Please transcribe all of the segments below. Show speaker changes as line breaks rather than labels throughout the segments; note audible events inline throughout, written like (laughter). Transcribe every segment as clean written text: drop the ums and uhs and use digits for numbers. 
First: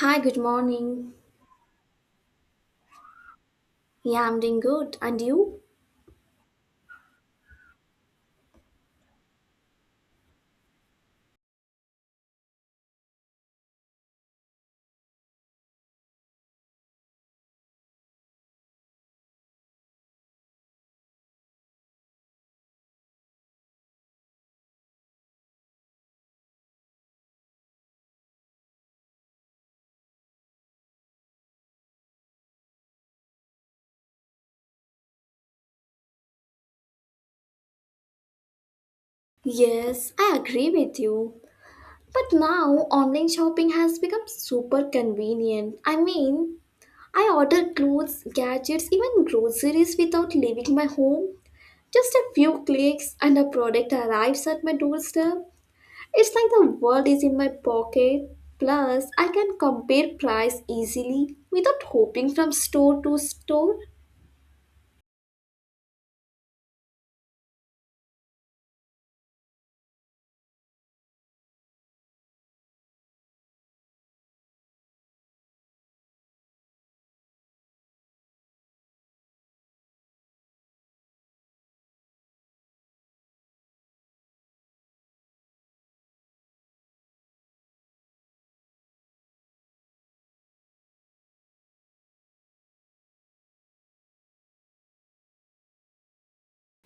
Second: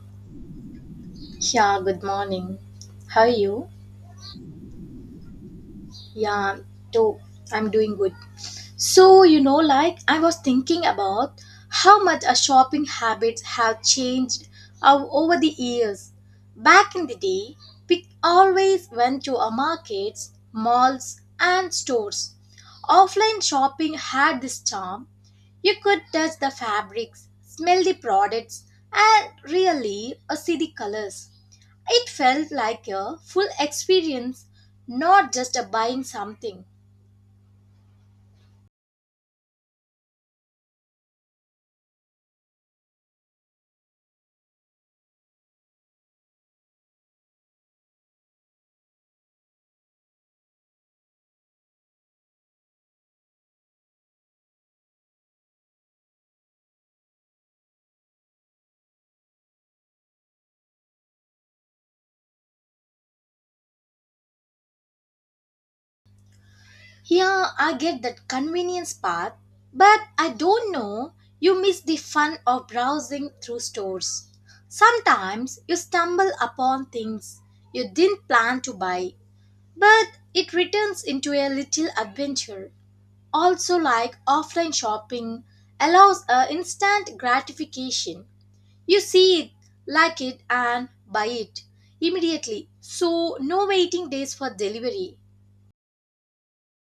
Hi, good morning.
Yeah, good morning. How are you?
Yeah, I'm doing good. And you?
Yeah, too. I'm doing good. So, you know, like I was thinking about how much our shopping habits have changed over the years. Back in the day, we always went to our markets, malls, and stores. Offline shopping had this charm, you could touch the fabrics, smell the products, and really see the colors. It felt like a full experience, not just a buying something.
Yes, I agree with you. But now online shopping has become super convenient. I mean, I order clothes, gadgets, even groceries without leaving my home. Just a few clicks and a product arrives at my doorstep. It's like the world is in my pocket. Plus, I can compare price easily without hopping from store to store.
Here I get that convenience part, but I don't know, you miss the fun of browsing through stores. Sometimes you stumble upon things you didn't plan to buy, but it returns into a little adventure. Also, like offline shopping, allows a instant gratification. You see it, like it, and buy it immediately. So, no waiting days for delivery.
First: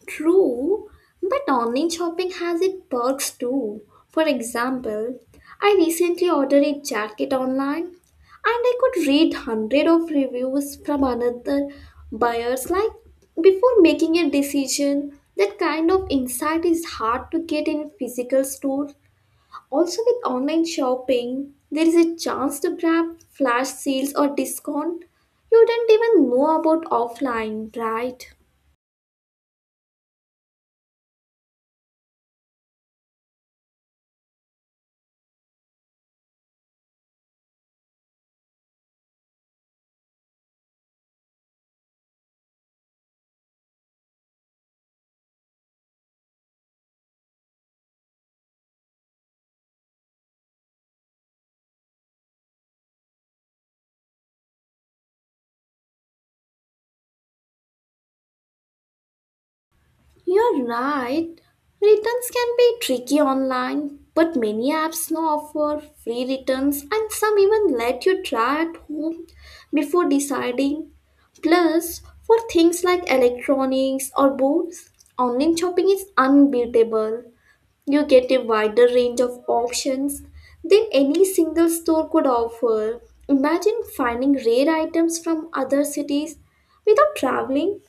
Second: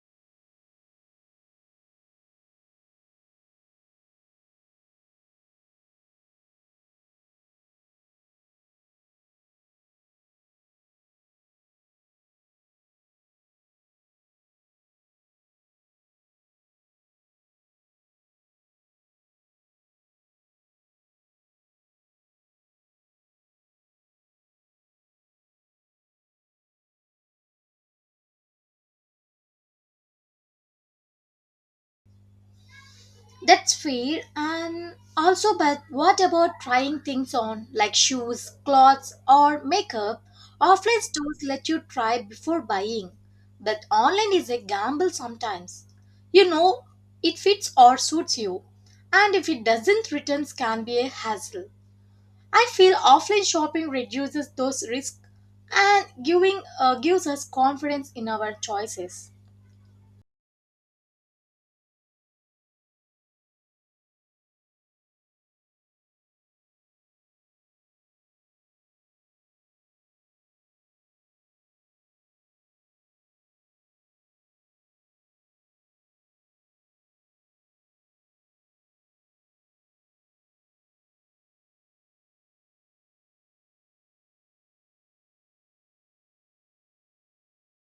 True, but online shopping has its perks too. For example, I recently ordered a jacket online and I could read 100 of reviews from another buyers like before making a decision. That kind of insight is hard to get in physical store. Also with online shopping, there is a chance to grab flash sales or discount you didn't even know about offline, right?
That's fair. And also, but what about trying things on like shoes, clothes, or makeup? Offline stores let you try before buying, but online is a gamble sometimes. You know, it fits or suits you, and if it doesn't, returns can be a hassle. I feel offline shopping reduces those risks and giving gives us confidence in our choices.
You're right. Returns can be tricky online, but many apps now offer free returns and some even let you try at home before deciding. Plus, for things like electronics or books, online shopping is unbeatable. You get a wider range of options than any single store could offer. Imagine finding rare items from other cities without traveling.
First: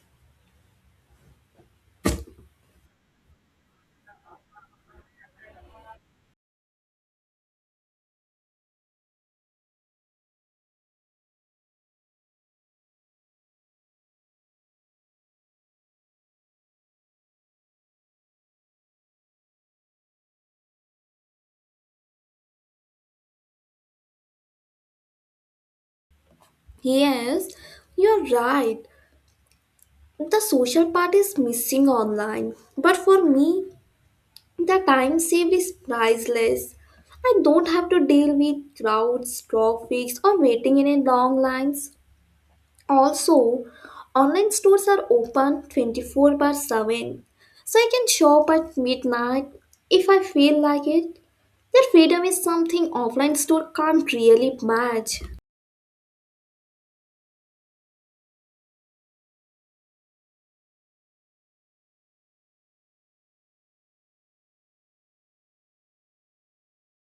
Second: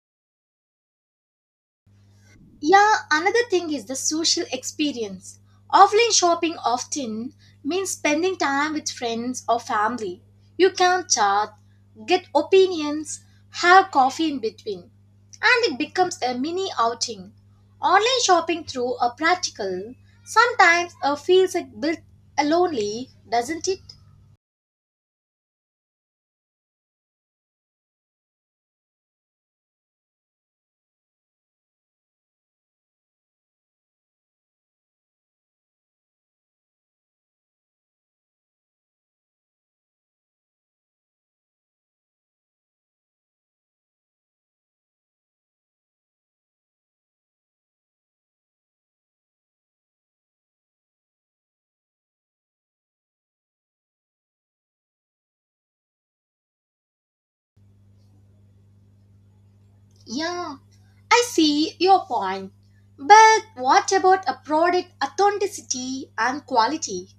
Yeah, another thing is the social experience. Offline shopping often means spending time with friends or family. You can chat, get opinions, have coffee in between, and it becomes a mini outing. Online shopping through a practical sometimes feels like built lonely, doesn't it?
Yes, you're right. The social part is missing online, but for me, the time saved is priceless. I don't have to deal with crowds, traffic, or waiting in a long lines. Also, online stores are open 24 by 7, so I can shop at midnight if I feel like it. That freedom is something offline store can't really match.
Yeah, I see your point. But what about a product authenticity and quality?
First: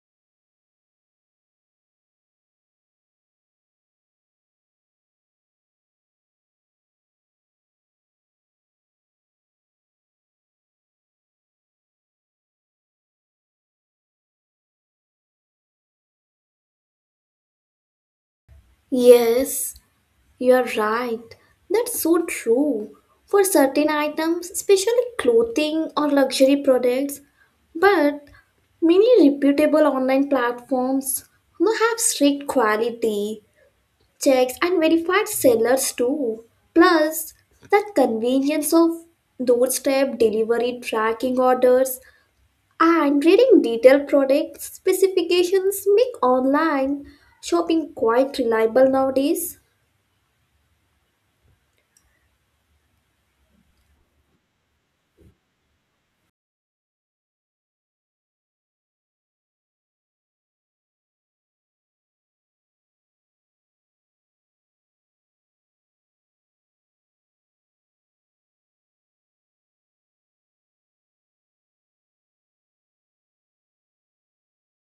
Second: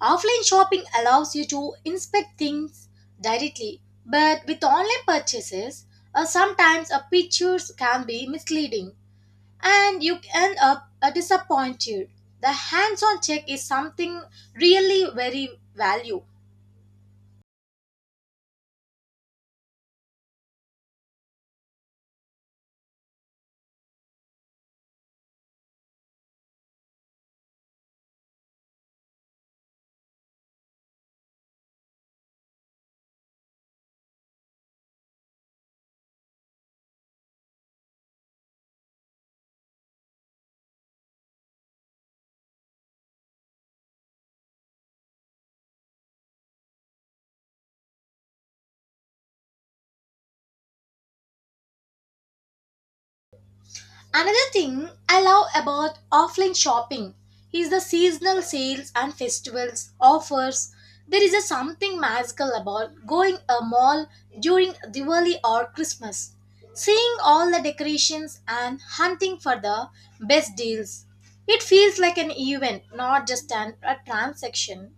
Offline shopping allows you to inspect things directly, but with online purchases, sometimes a pictures can be misleading and you end up disappointed. The hands-on check is something really very value.
Yes, you're right. That's so true. For certain items, especially clothing or luxury products, but many reputable online platforms now have strict quality checks and verified sellers too. Plus, that convenience of doorstep delivery tracking orders and reading detailed product specifications make online shopping quite reliable nowadays.
Another thing I love about offline shopping is the seasonal sales and festivals offers. There is a something magical about going a mall during Diwali or Christmas, seeing all the decorations and hunting for the best deals. It feels like an event, not just an, a transaction.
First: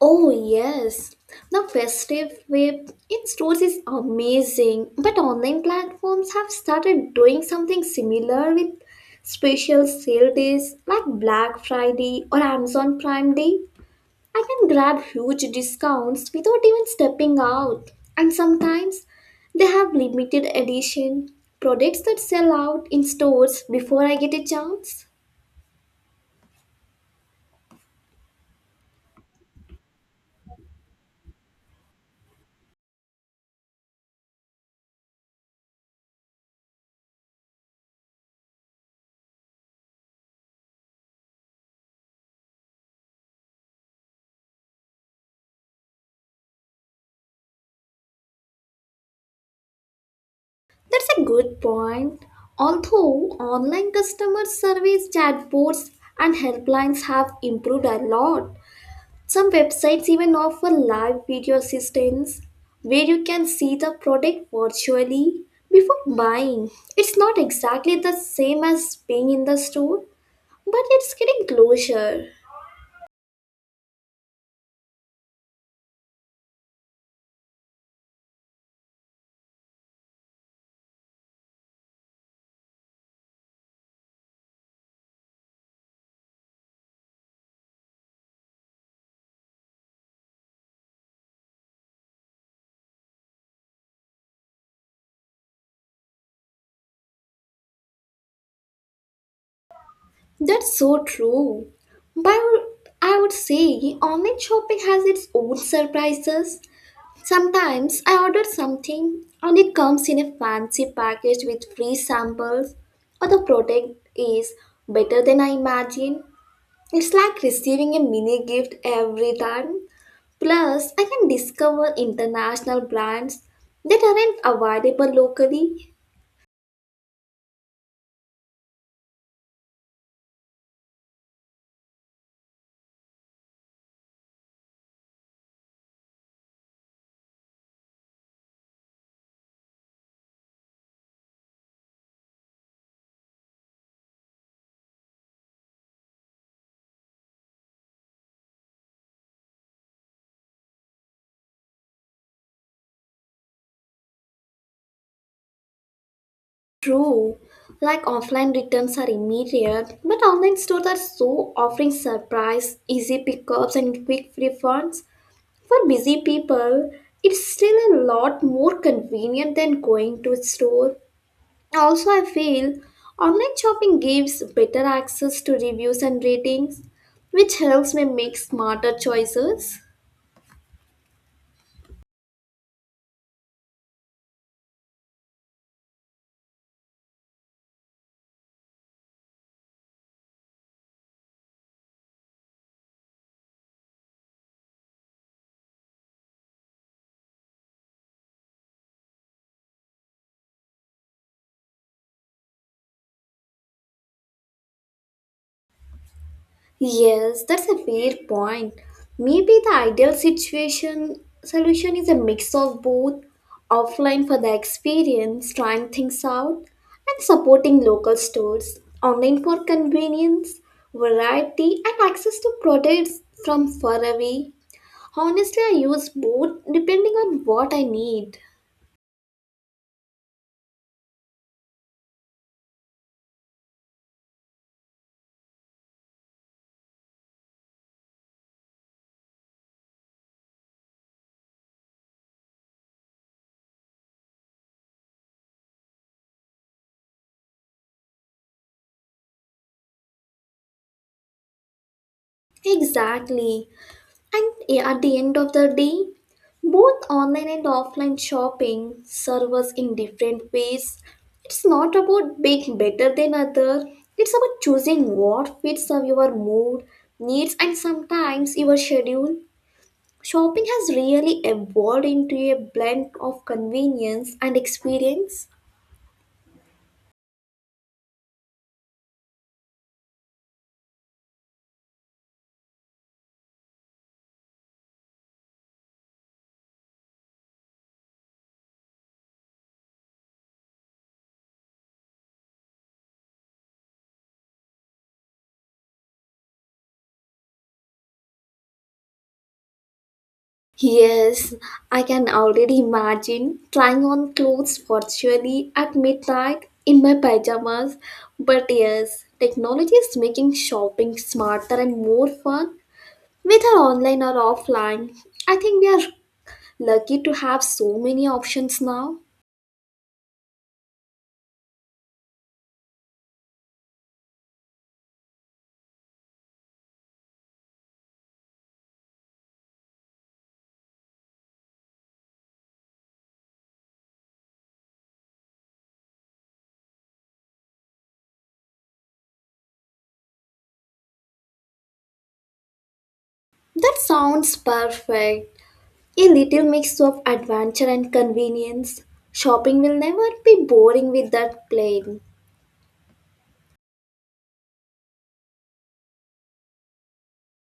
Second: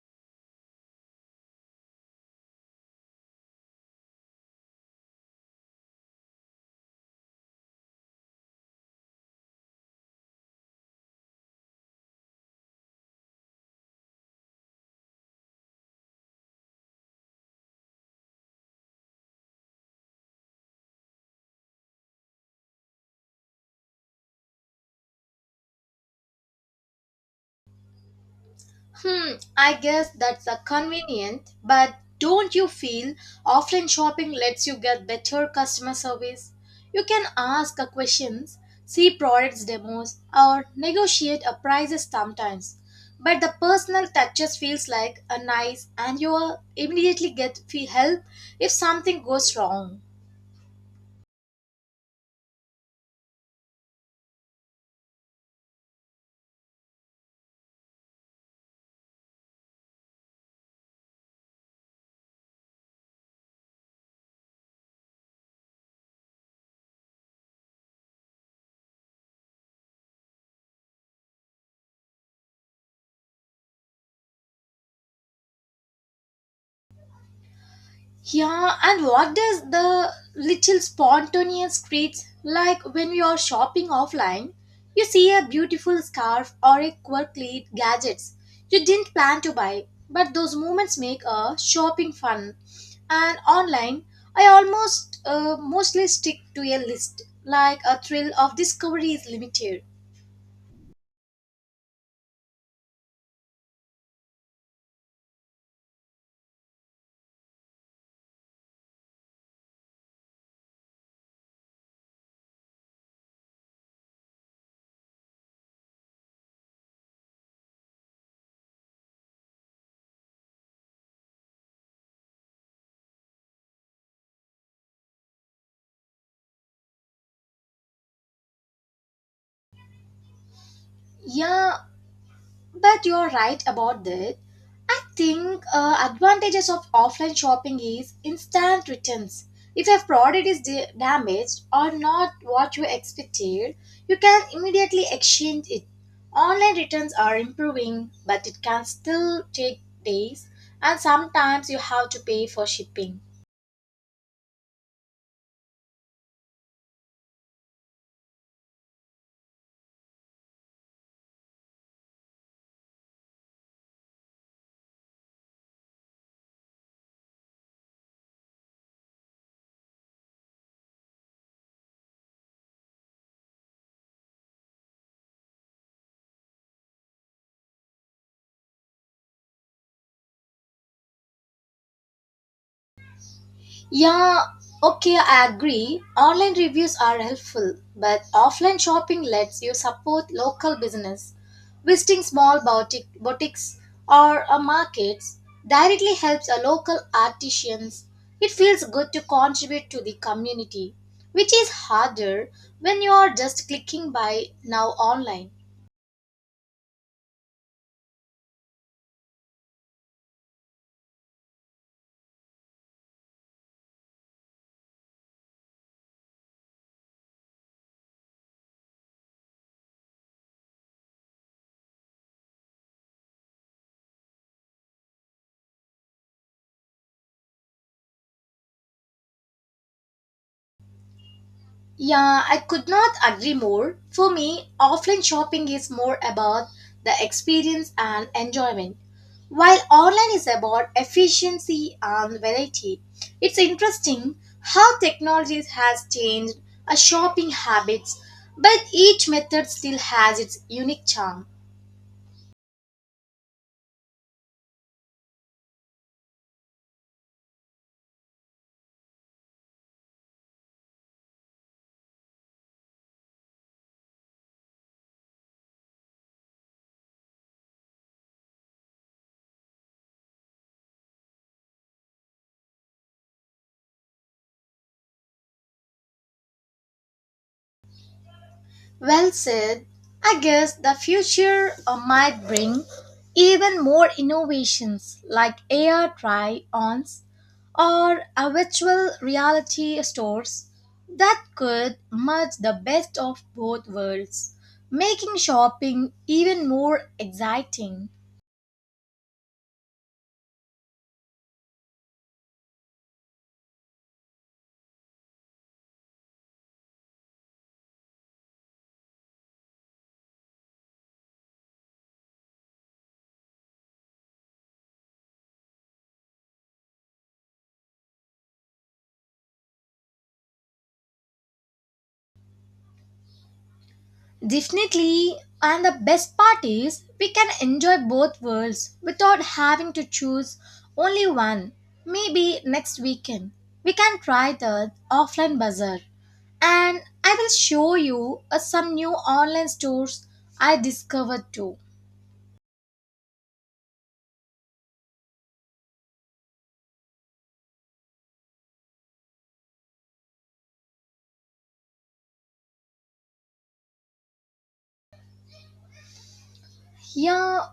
Oh yes, the festive web in stores is amazing, but online platforms have started doing something similar with special sale days like Black Friday or Amazon Prime Day. I can grab huge discounts without even stepping out, and sometimes they have limited edition products that sell out in stores before I get a chance.
Hmm, I guess that's a convenient, but don't you feel offline shopping lets you get better customer service? You can ask a questions, see products demos, or negotiate a prices sometimes. But the personal touches feels like a nice and you will immediately get fee help if something goes wrong.
That's a good point. Although online customer service chatbots and helplines have improved a lot, some websites even offer live video assistance where you can see the product virtually before buying. It's not exactly the same as being in the store, but it's getting closer.
Yeah, and what does the little spontaneous treats like when you are shopping offline? You see a beautiful scarf or a quirky gadgets you didn't plan to buy, but those moments make a shopping fun. And online, I almost mostly stick to a list, like a thrill of discovery is limited.
That's so true. But I would say online shopping has its own surprises. Sometimes I order something and it comes in a fancy package with free samples, or the product is better than I imagined. It's like receiving a mini gift every time. Plus, I can discover international brands that aren't available locally.
Yeah, but you're right about that. I think advantages of offline shopping is instant returns. If a product is damaged or not what you expected, you can immediately exchange it. Online returns are improving, but it can still take days and sometimes you have to pay for shipping.
True, like offline returns are immediate, but online stores are so offering surprise, easy pickups, and quick refunds. For busy people, it's still a lot more convenient than going to a store. Also, I feel online shopping gives better access to reviews and ratings, which helps me make smarter choices.
Yeah, okay, I agree. Online reviews are helpful, but offline shopping lets you support local business. Visiting small boutiques or markets directly helps a local artisans. It feels good to contribute to the community, which is harder when you are just clicking by now online.
Yes, that's a fair point. Maybe the ideal situation solution is a mix of both offline for the experience, trying things out, and supporting local stores, online for convenience, variety, and access to products from far away. Honestly, I use both depending on what I need.
Yeah, I could not agree more. For me, offline shopping is more about the experience and enjoyment, while online is about efficiency and variety. It's interesting how technology has changed our shopping habits, but each method still has its unique charm.
Exactly. And yeah, at the end of the day, both online and offline shopping serve us in different ways. It's not about being better than other. It's about choosing what fits of your mood, needs, and sometimes your schedule. Shopping has really evolved into a blend of convenience and experience.
Well said. I guess the future might bring even more innovations like AR try ons or a virtual reality stores that could merge the best of both worlds, making shopping even more exciting.
Yes, I can already imagine trying on clothes virtually at midnight in my pajamas. But yes, technology is making shopping smarter and more fun, whether online or offline. I think we are lucky to have so many options now.
Definitely, and the best part is we can enjoy both worlds without having to choose only one. Maybe next weekend we can try the offline bazaar and I will show you some new online stores I discovered too.
That sounds perfect. A little mix of adventure and convenience. Shopping will never be boring with that plane.
Yeah,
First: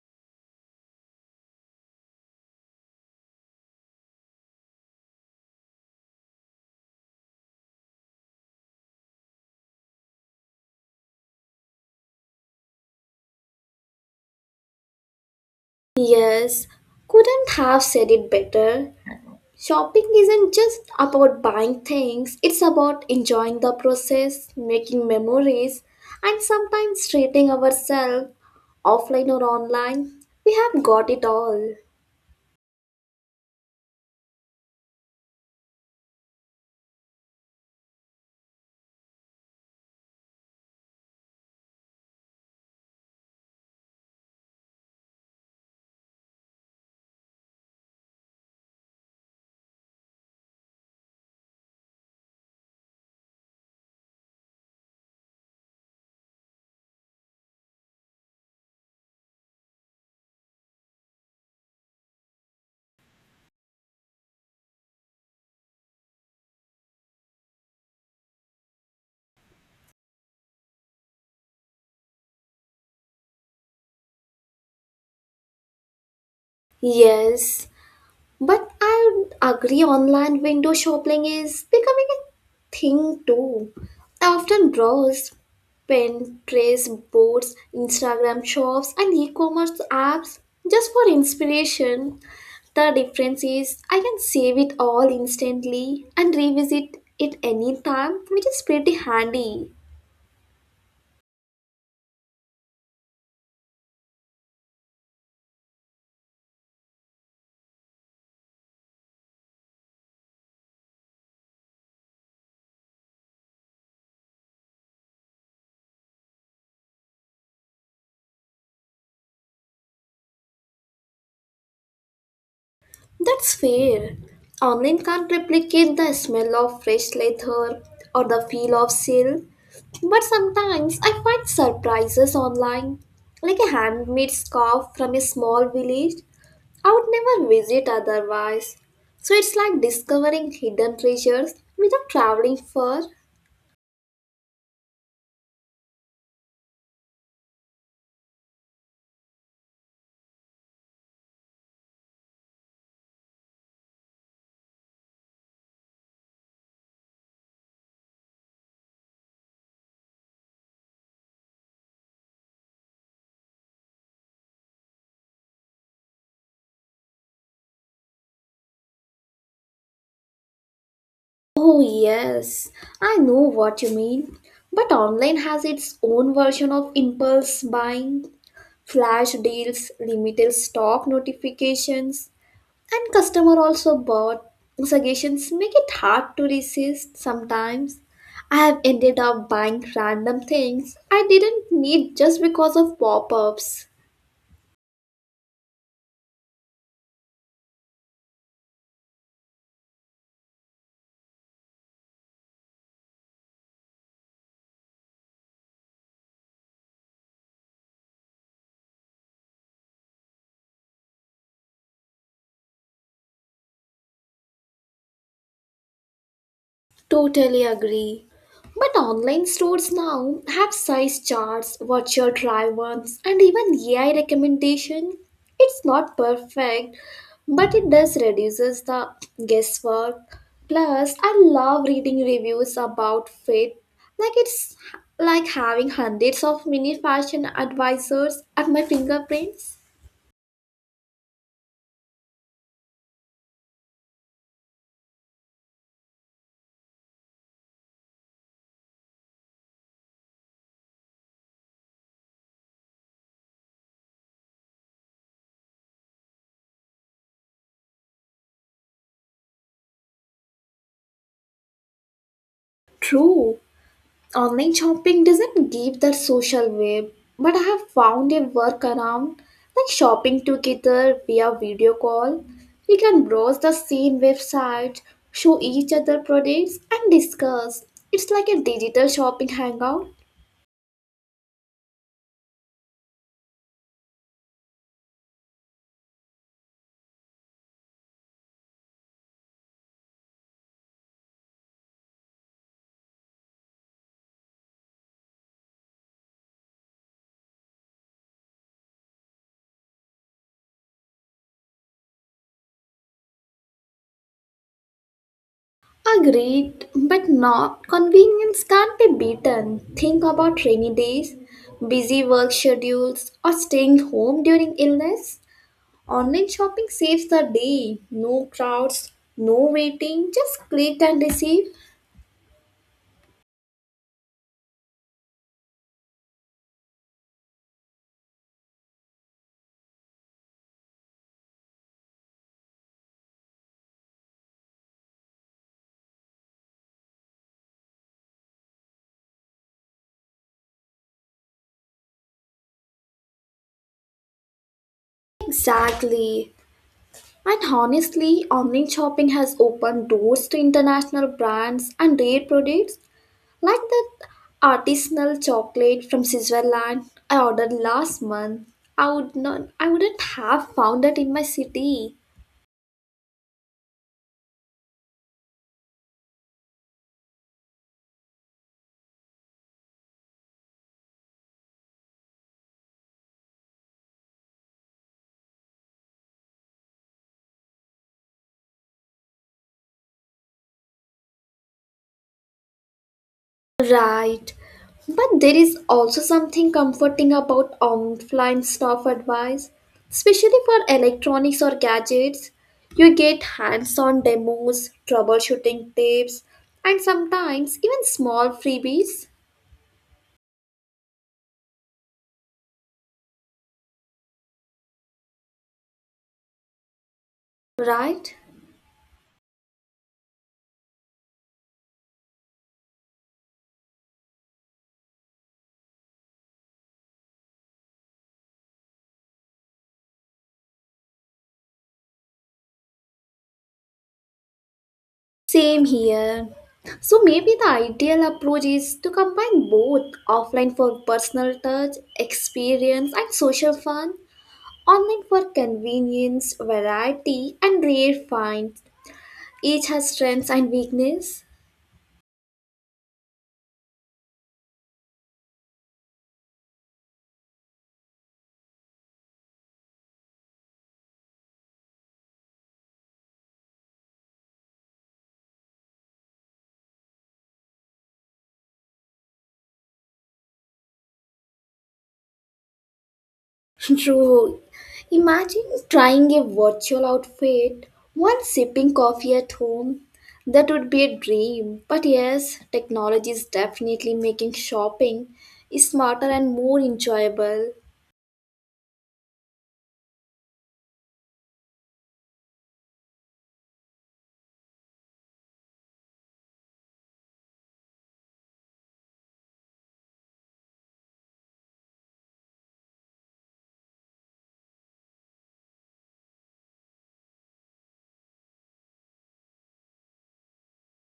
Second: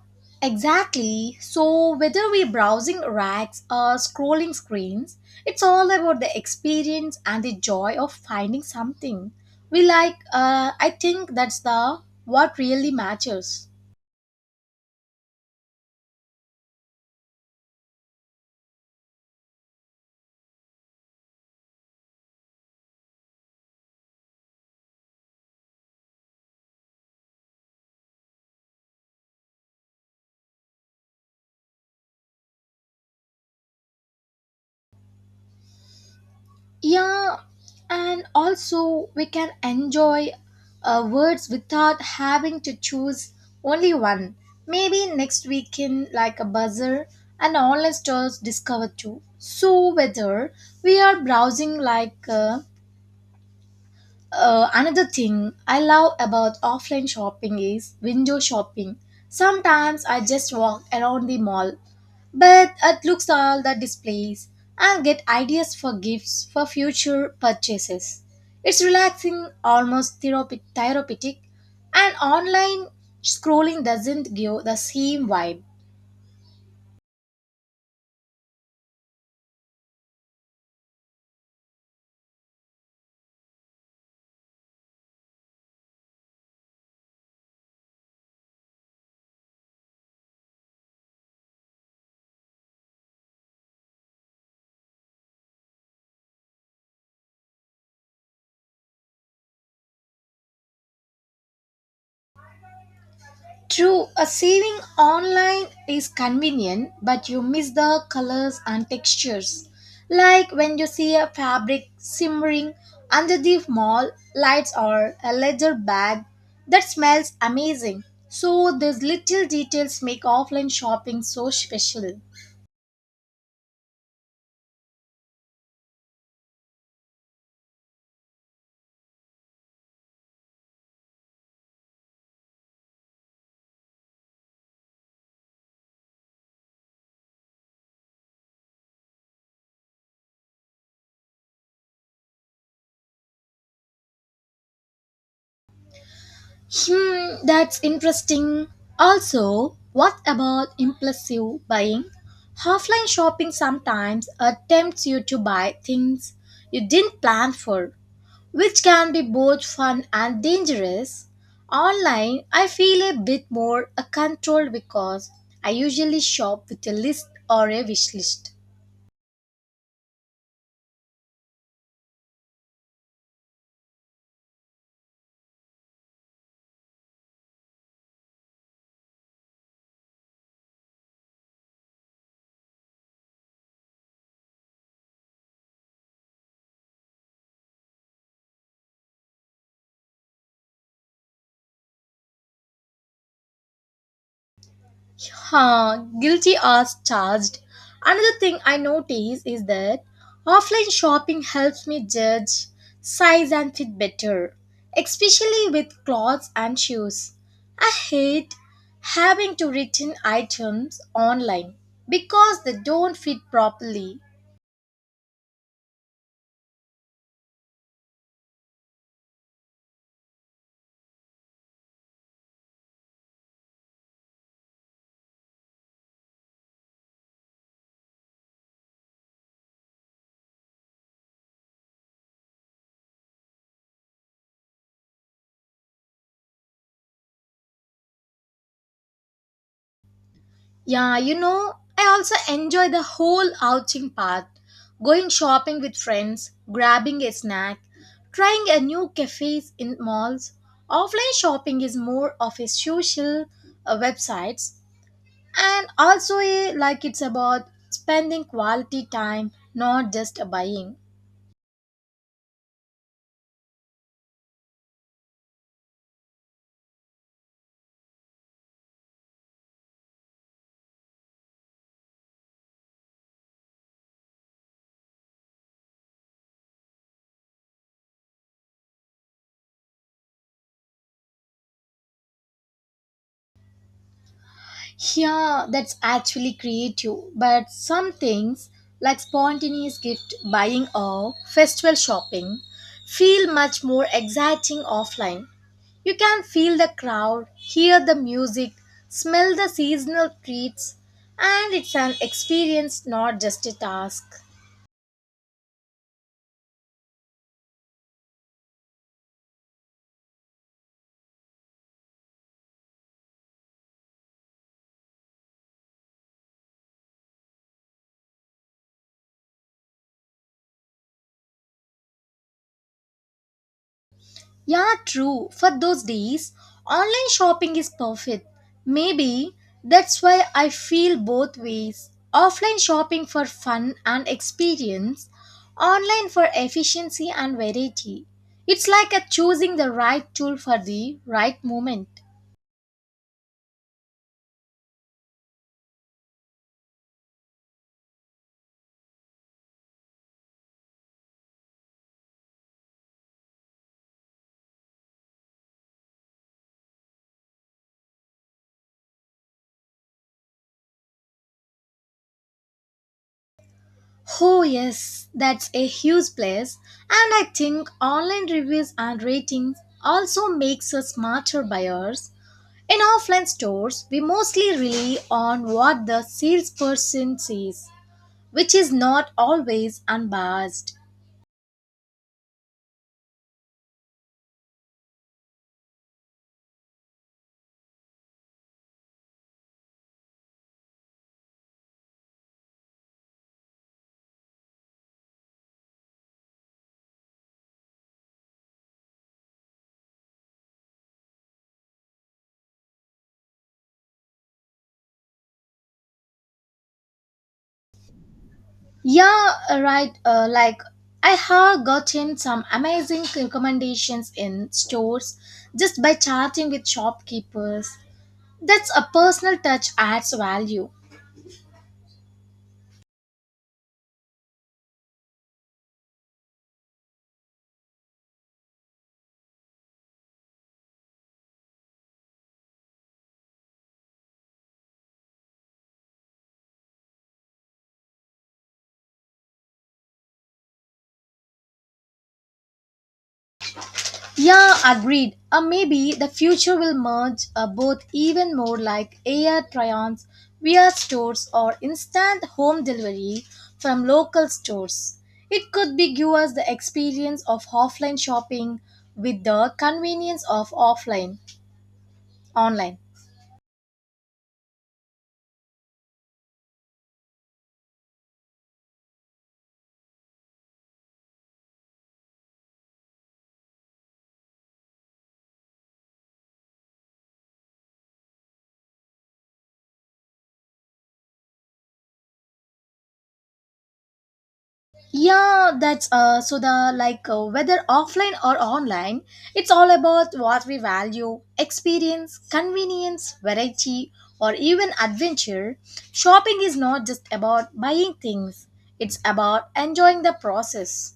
exactly. So, whether we're browsing racks or scrolling screens, it's all about the experience and the joy of finding something we like. I think that's the what really matters.
Yes, couldn't have said it better. Shopping isn't just about buying things, it's about enjoying the process, making memories, and sometimes treating ourselves offline or online. We have got it all.
Yeah, and also we can enjoy words without having to choose only one. Maybe next weekend, like a buzzer, and online stores discover too. So whether we are browsing another thing I love about offline shopping is window shopping. Sometimes I just walk around the mall but it looks all the displays and get ideas for gifts for future purchases. It's relaxing, almost therapeutic and online scrolling doesn't give the same vibe.
Yes, but I would agree online window shopping is becoming a thing too. I often browse Pinterest boards, Instagram shops, and e commerce apps just for inspiration. The difference is I can save it all instantly and revisit it anytime, which is pretty handy.
True, a saving online is convenient, but you miss the colors and textures. Like when you see a fabric simmering under the mall lights or a leather bag that smells amazing. So these little details make offline shopping so special.
That's fair. Online can't replicate the smell of fresh leather or the feel of silk, but sometimes I find surprises online, like a handmade scarf from a small village I would never visit otherwise. So it's like discovering hidden treasures without traveling far.
Hmm, that's interesting. Also, what about impulsive buying? Offline shopping sometimes attempts you to buy things you didn't plan for, which can be both fun and dangerous. Online, I feel a bit more controlled because I usually shop with a list or a wish list.
Oh, yes, I know what you mean. But online has its own version of impulse buying, flash deals, limited stock notifications, and customer also bought suggestions make it hard to resist sometimes. I have ended up buying random things I didn't need just because of pop ups.
Huh, guilty as charged. Another thing I notice is that offline shopping helps me judge size and fit better, especially with clothes and shoes. I hate having to return items online because they don't fit properly.
Totally agree. But online stores now have size charts, virtual try ons, and even AI recommendation. It's not perfect, but it does reduces the guesswork. Plus, I love reading reviews about fit. It's like having hundreds of mini fashion advisors at my fingerprints.
Yeah, you know, I also enjoy the whole outing part. Going shopping with friends, grabbing a snack, trying a new cafes in malls. Offline shopping is more of a social websites and also a, like it's about spending quality time, not just buying.
True. Online shopping doesn't give that social wave, but I have found a workaround like shopping together via video call. We can browse the same website, show each other products, and discuss. It's like a digital shopping hangout.
Yeah, that's actually creative. But some things, like spontaneous gift buying or festival shopping, feel much more exciting offline. You can feel the crowd, hear the music, smell the seasonal treats, and it's an experience, not just a task.
Agreed, but not convenience can't be beaten. Think about rainy days, busy work schedules, or staying home during illness. Online shopping saves the day. No crowds, no waiting, just click and receive.
Yeah, true. For those days, online shopping is perfect. Maybe that's why I feel both ways. Offline shopping for fun and experience, online for efficiency and variety. It's like a choosing the right tool for the right moment.
Exactly. And honestly, online shopping has opened doors to international brands and rare products like that artisanal chocolate from Switzerland I ordered last month. I wouldn't have found it in my city.
Oh, yes, that's a huge plus. And I think online reviews and ratings also makes us smarter buyers. In offline stores, we mostly rely on what the salesperson says, which is not always unbiased.
Right. But there is also something comforting about offline staff advice, especially for electronics or gadgets. You get hands on demos, troubleshooting tips, and sometimes even small freebies, right?
Yeah, right. Like, I have gotten some amazing recommendations in stores just by chatting with shopkeepers. That's a personal touch adds value.
Same here. So maybe the ideal approach is to combine both offline for personal touch, experience, and social fun, online for convenience, variety, and rare find. Each has strengths and weakness.
Yeah, agreed. Maybe the future will merge both even more like air try-ons, VR stores, or instant home delivery from local stores. It could be give us the experience of offline shopping with the convenience of offline online.
(laughs) True. Imagine trying a virtual outfit, one sipping coffee at home. That would be a dream. But yes, technology is definitely making shopping smarter and more enjoyable.
Yeah, that's so the like whether offline or online, it's all about what we value experience, convenience, variety, or even adventure. Shopping is not just about buying things, it's about enjoying the process.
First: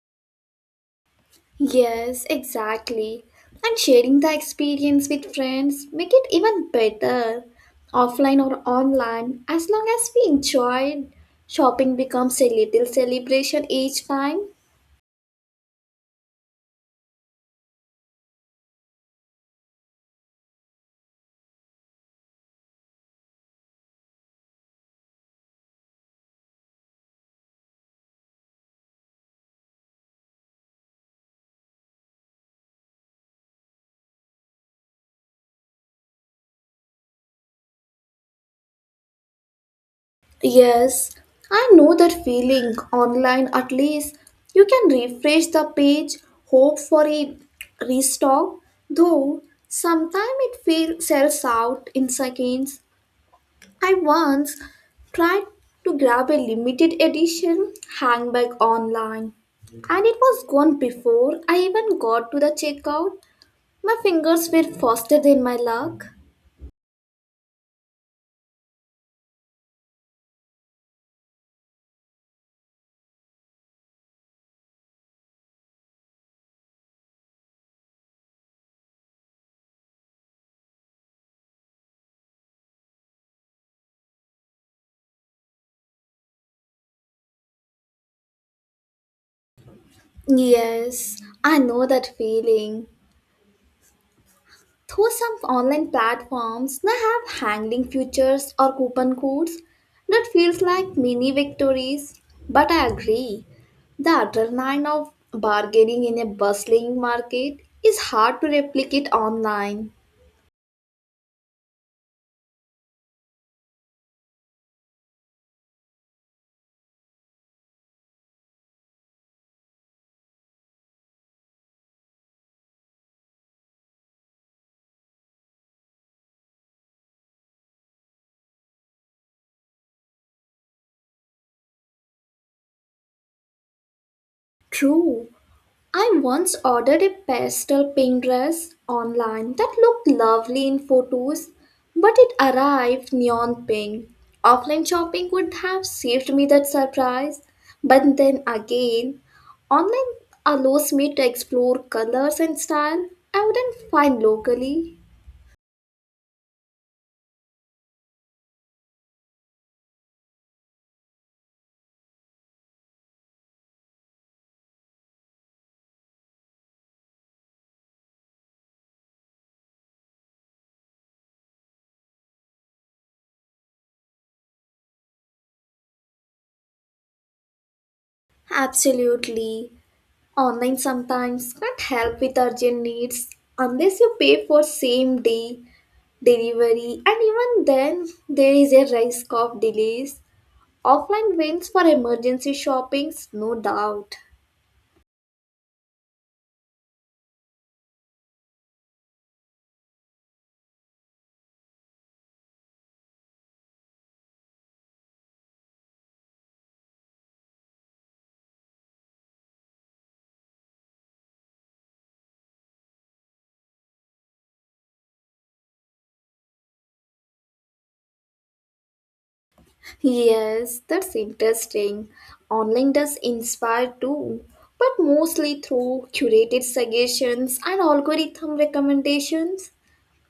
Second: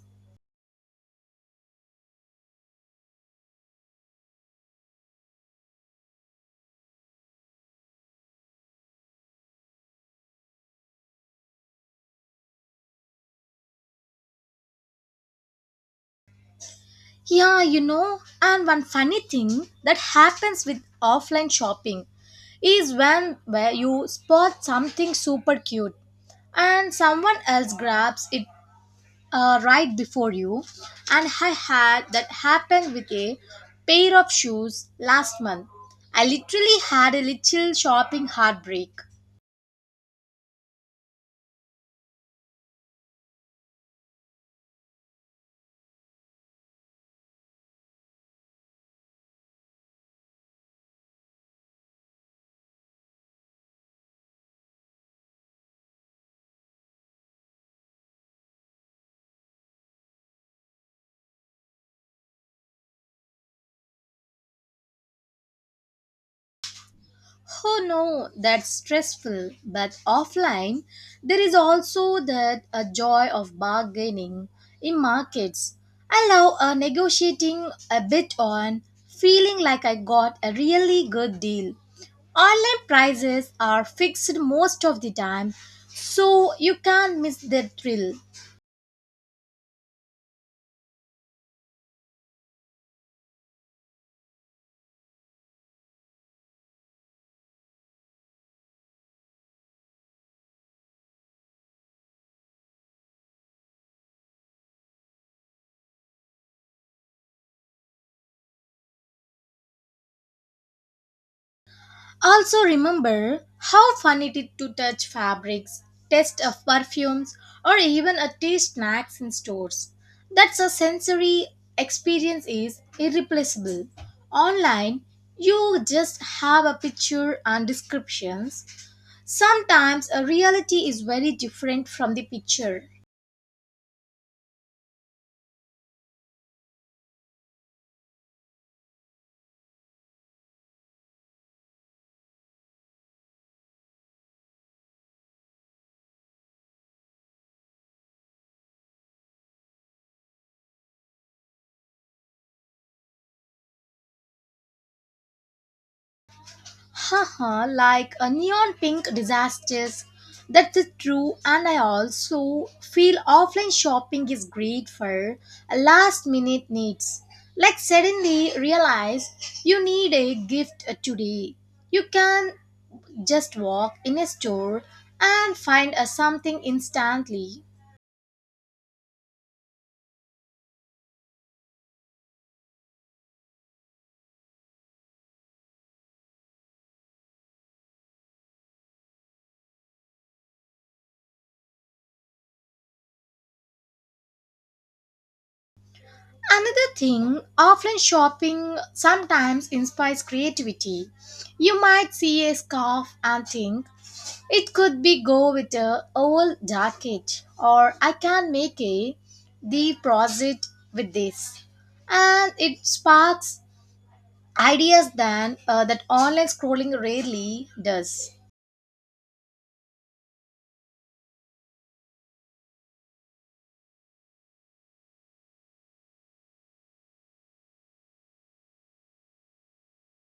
Yes, exactly. And sharing the experience with friends make it even better. Offline or online, as long as we enjoy it, shopping becomes a little celebration each time.
Yeah, you know, and one funny thing that happens with offline shopping is when where you spot something super cute and someone else grabs it right before you, and I had that happen with a pair of shoes last month. I literally had a little shopping heartbreak.
Yes, I know that feeling. Online, at least, you can refresh the page, hope for a restock, though sometimes it feels sells out in seconds. I once tried to grab a limited edition handbag online, and it was gone before I even got to the checkout. My fingers were faster than my luck.
Oh no, that's stressful. But offline, there is also that a joy of bargaining in markets. I love negotiating a bit on feeling like I got a really good deal. Online prices are fixed most of the time, so you can't miss the thrill.
Yes, I know that feeling. Though some online platforms now have hanging futures or coupon codes, that feels like mini victories. But I agree, the adrenaline of bargaining in a bustling market is hard to replicate online.
Also, remember how fun it is to touch fabrics, taste of perfumes, or even a taste snacks in stores. That's a sensory experience is irreplaceable. Online, you just have a picture and descriptions. Sometimes a reality is very different from the picture.
True, I once ordered a pastel pink dress online that looked lovely in photos, but it arrived neon pink. Offline shopping would have saved me that surprise, but then again, online allows me to explore colors and style I wouldn't find locally.
Haha, like a neon pink disasters. That's the true, and I also feel offline shopping is great for last minute needs. Like suddenly realize you need a gift today. You can just walk in a store and find something instantly.
Absolutely. Online sometimes can't help with urgent needs unless you pay for same day delivery, and even then, there is a risk of delays. Offline wins for emergency shoppings, no doubt.
Another thing, offline shopping sometimes inspires creativity. You might see a scarf and think, it could be go with a old jacket or I can make a deposit with this. And it sparks ideas than that online scrolling rarely does.
Yes, that's interesting. Online does inspire too, but mostly through curated suggestions and algorithm recommendations.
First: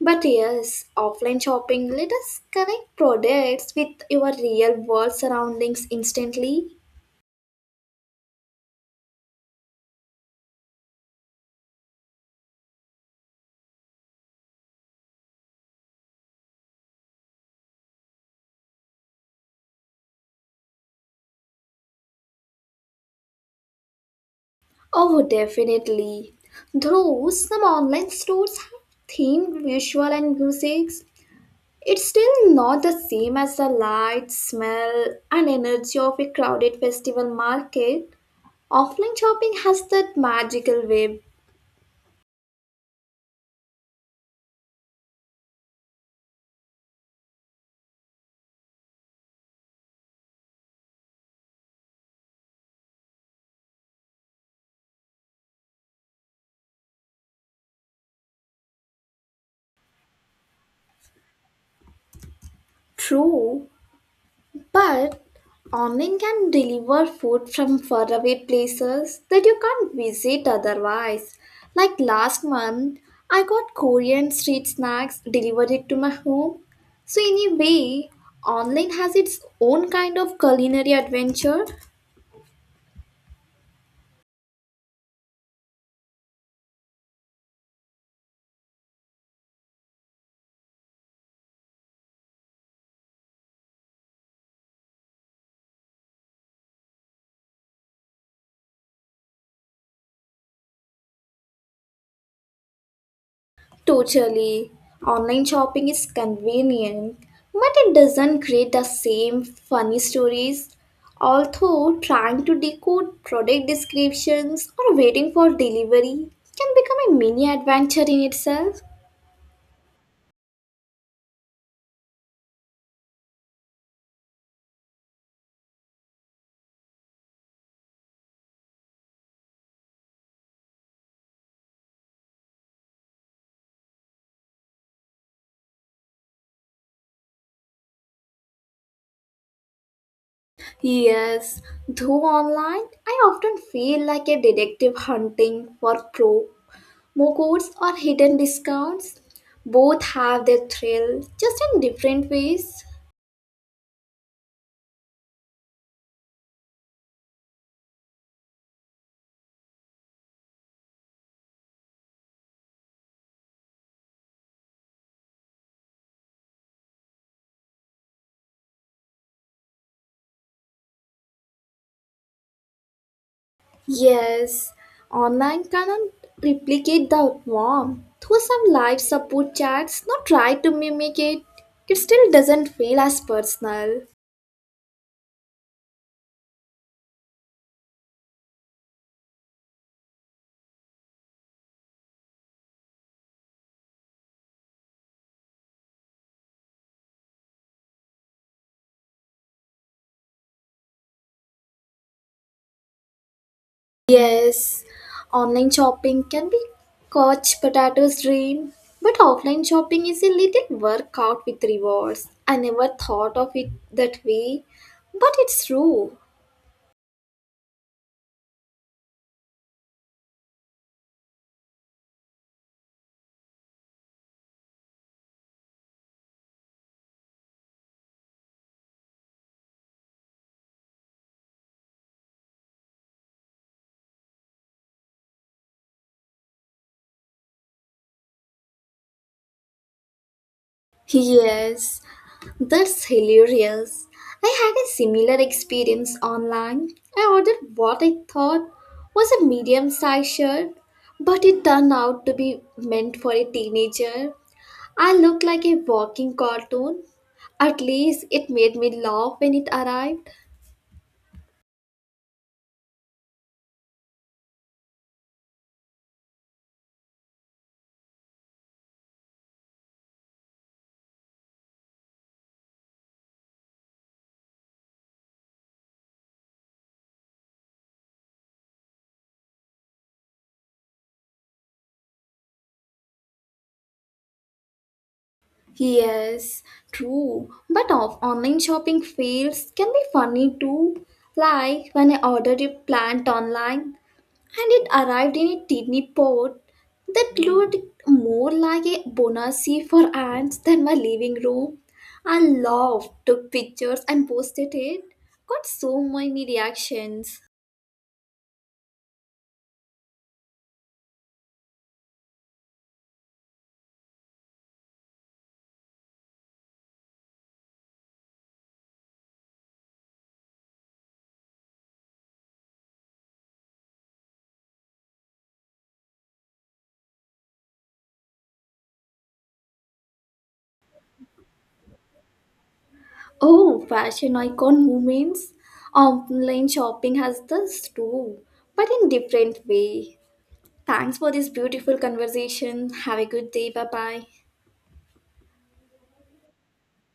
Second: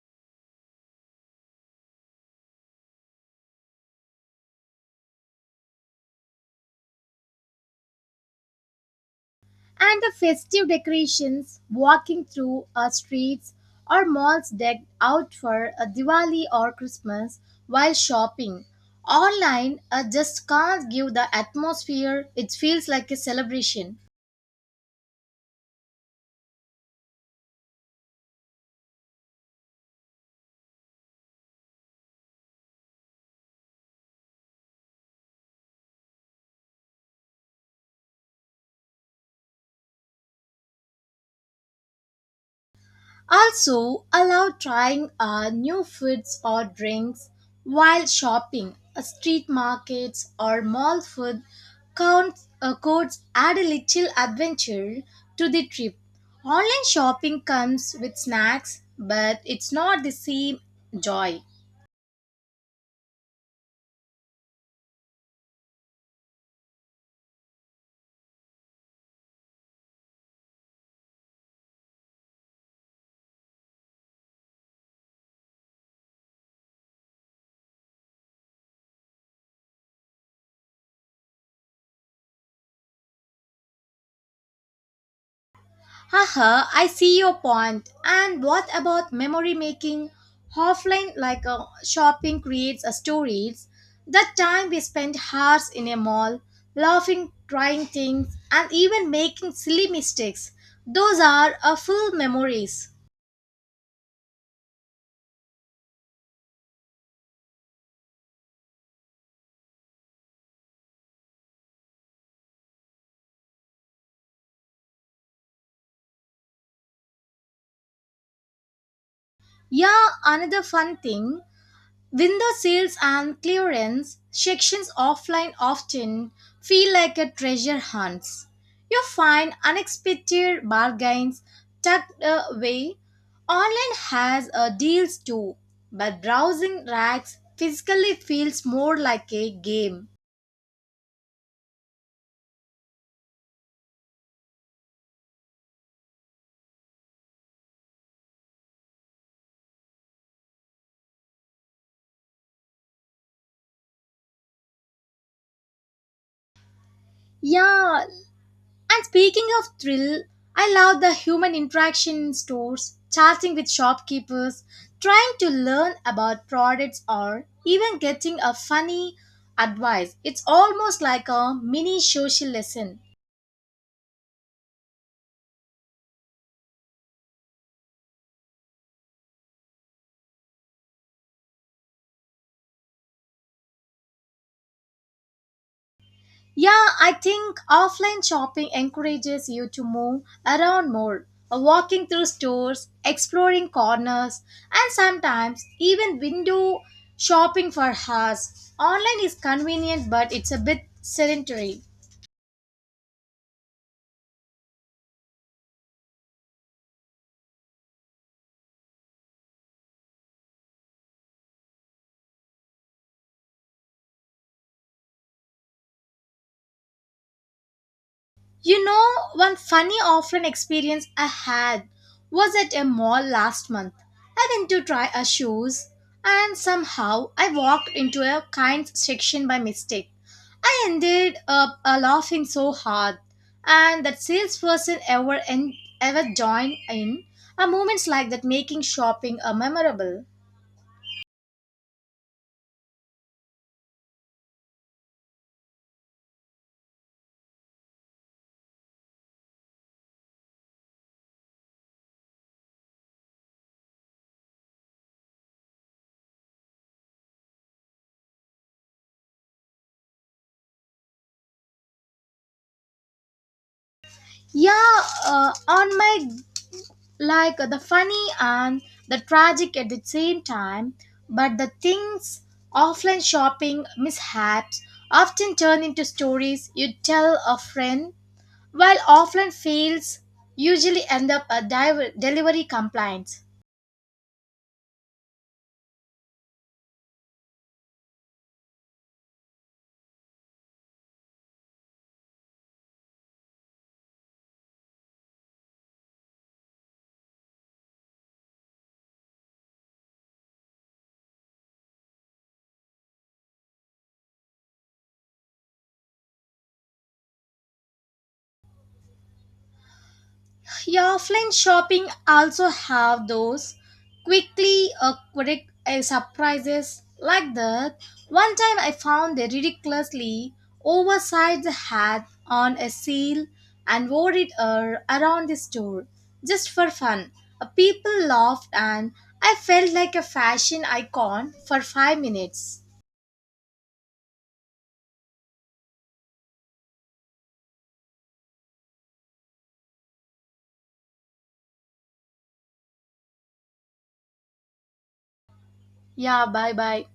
But yes, offline shopping let us connect products with your real world surroundings instantly.
And the festive decorations walking through our streets or malls decked out for a Diwali or Christmas while shopping. Online, I just can't give the atmosphere. It feels like a celebration.
Oh, definitely. Though some online stores have themed visual and musics, it's still not the same as the light, smell, and energy of a crowded festival market. Offline shopping has that magical web.
Also, allow trying new foods or drinks while shopping. Street markets or mall food counts, codes add a little adventure to the trip. Online shopping comes with snacks, but it's not the same joy.
True, but online can deliver food from faraway places that you can't visit otherwise. Like last month, I got Korean street snacks delivered it to my home. So in a way, online has its own kind of culinary adventure.
Haha, I see your point. And what about memory making? Offline, like shopping, creates a stories. That time we spent hours in a mall, laughing, trying things, and even making silly mistakes. Those are a full memories.
Totally. Online shopping is convenient, but it doesn't create the same funny stories. Although trying to decode product descriptions or waiting for delivery can become a mini adventure in itself.
Yeah, another fun thing. Window sales and clearance sections offline often feel like a treasure hunt. You find unexpected bargains tucked away. Online has deals too, but browsing racks physically feels more like a game.
Yes, though online, I often feel like a detective hunting for promo codes or hidden discounts. Both have their thrill, just in different ways.
Yeah, and speaking of thrill, I love the human interaction in stores, chatting with shopkeepers, trying to learn about products, or even getting a funny advice. It's almost like a mini social lesson.
Yes, online cannot replicate the warmth. Though some live support chats not try to mimic it, it still doesn't feel as personal.
Yeah, I think offline shopping encourages you to move around more, walking through stores, exploring corners, and sometimes even window shopping for hours. Online is convenient, but it's a bit sedentary.
Yes, online shopping can be couch potato's dream, but offline shopping is a little workout with rewards. I never thought of it that way, but it's true.
You know, one funny offline experience I had was at a mall last month. I went to try a shoes and somehow I walked into a kind section by mistake. I ended up laughing so hard and that salesperson ever joined in are moments like that making shopping memorable.
Yes, that's hilarious. I had a similar experience online. I ordered what I thought was a medium sized shirt, but it turned out to be meant for a teenager. I looked like a walking cartoon. At least it made me laugh when it arrived.
Yeah, on my like the funny and the tragic at the same time. But the things offline shopping mishaps often turn into stories you tell a friend, while offline fails usually end up a delivery complaints.
Yes, true. But of online shopping fails can be funny too. Like when I ordered a plant online and it arrived in a tiny pot that looked more like a bonacy for ants than my living room. I laughed, took pictures, and posted it. Got so many reactions.
Yeah, offline shopping also have those quick surprises like that. One time I found a ridiculously oversized hat on a sale and wore it around the store just for fun. People laughed and I felt like a fashion icon for 5 minutes.
Oh, fashion icon moments. Online shopping has this too, but in different way. Thanks for this beautiful conversation. Have a good day. Bye bye.
Yeah, bye bye.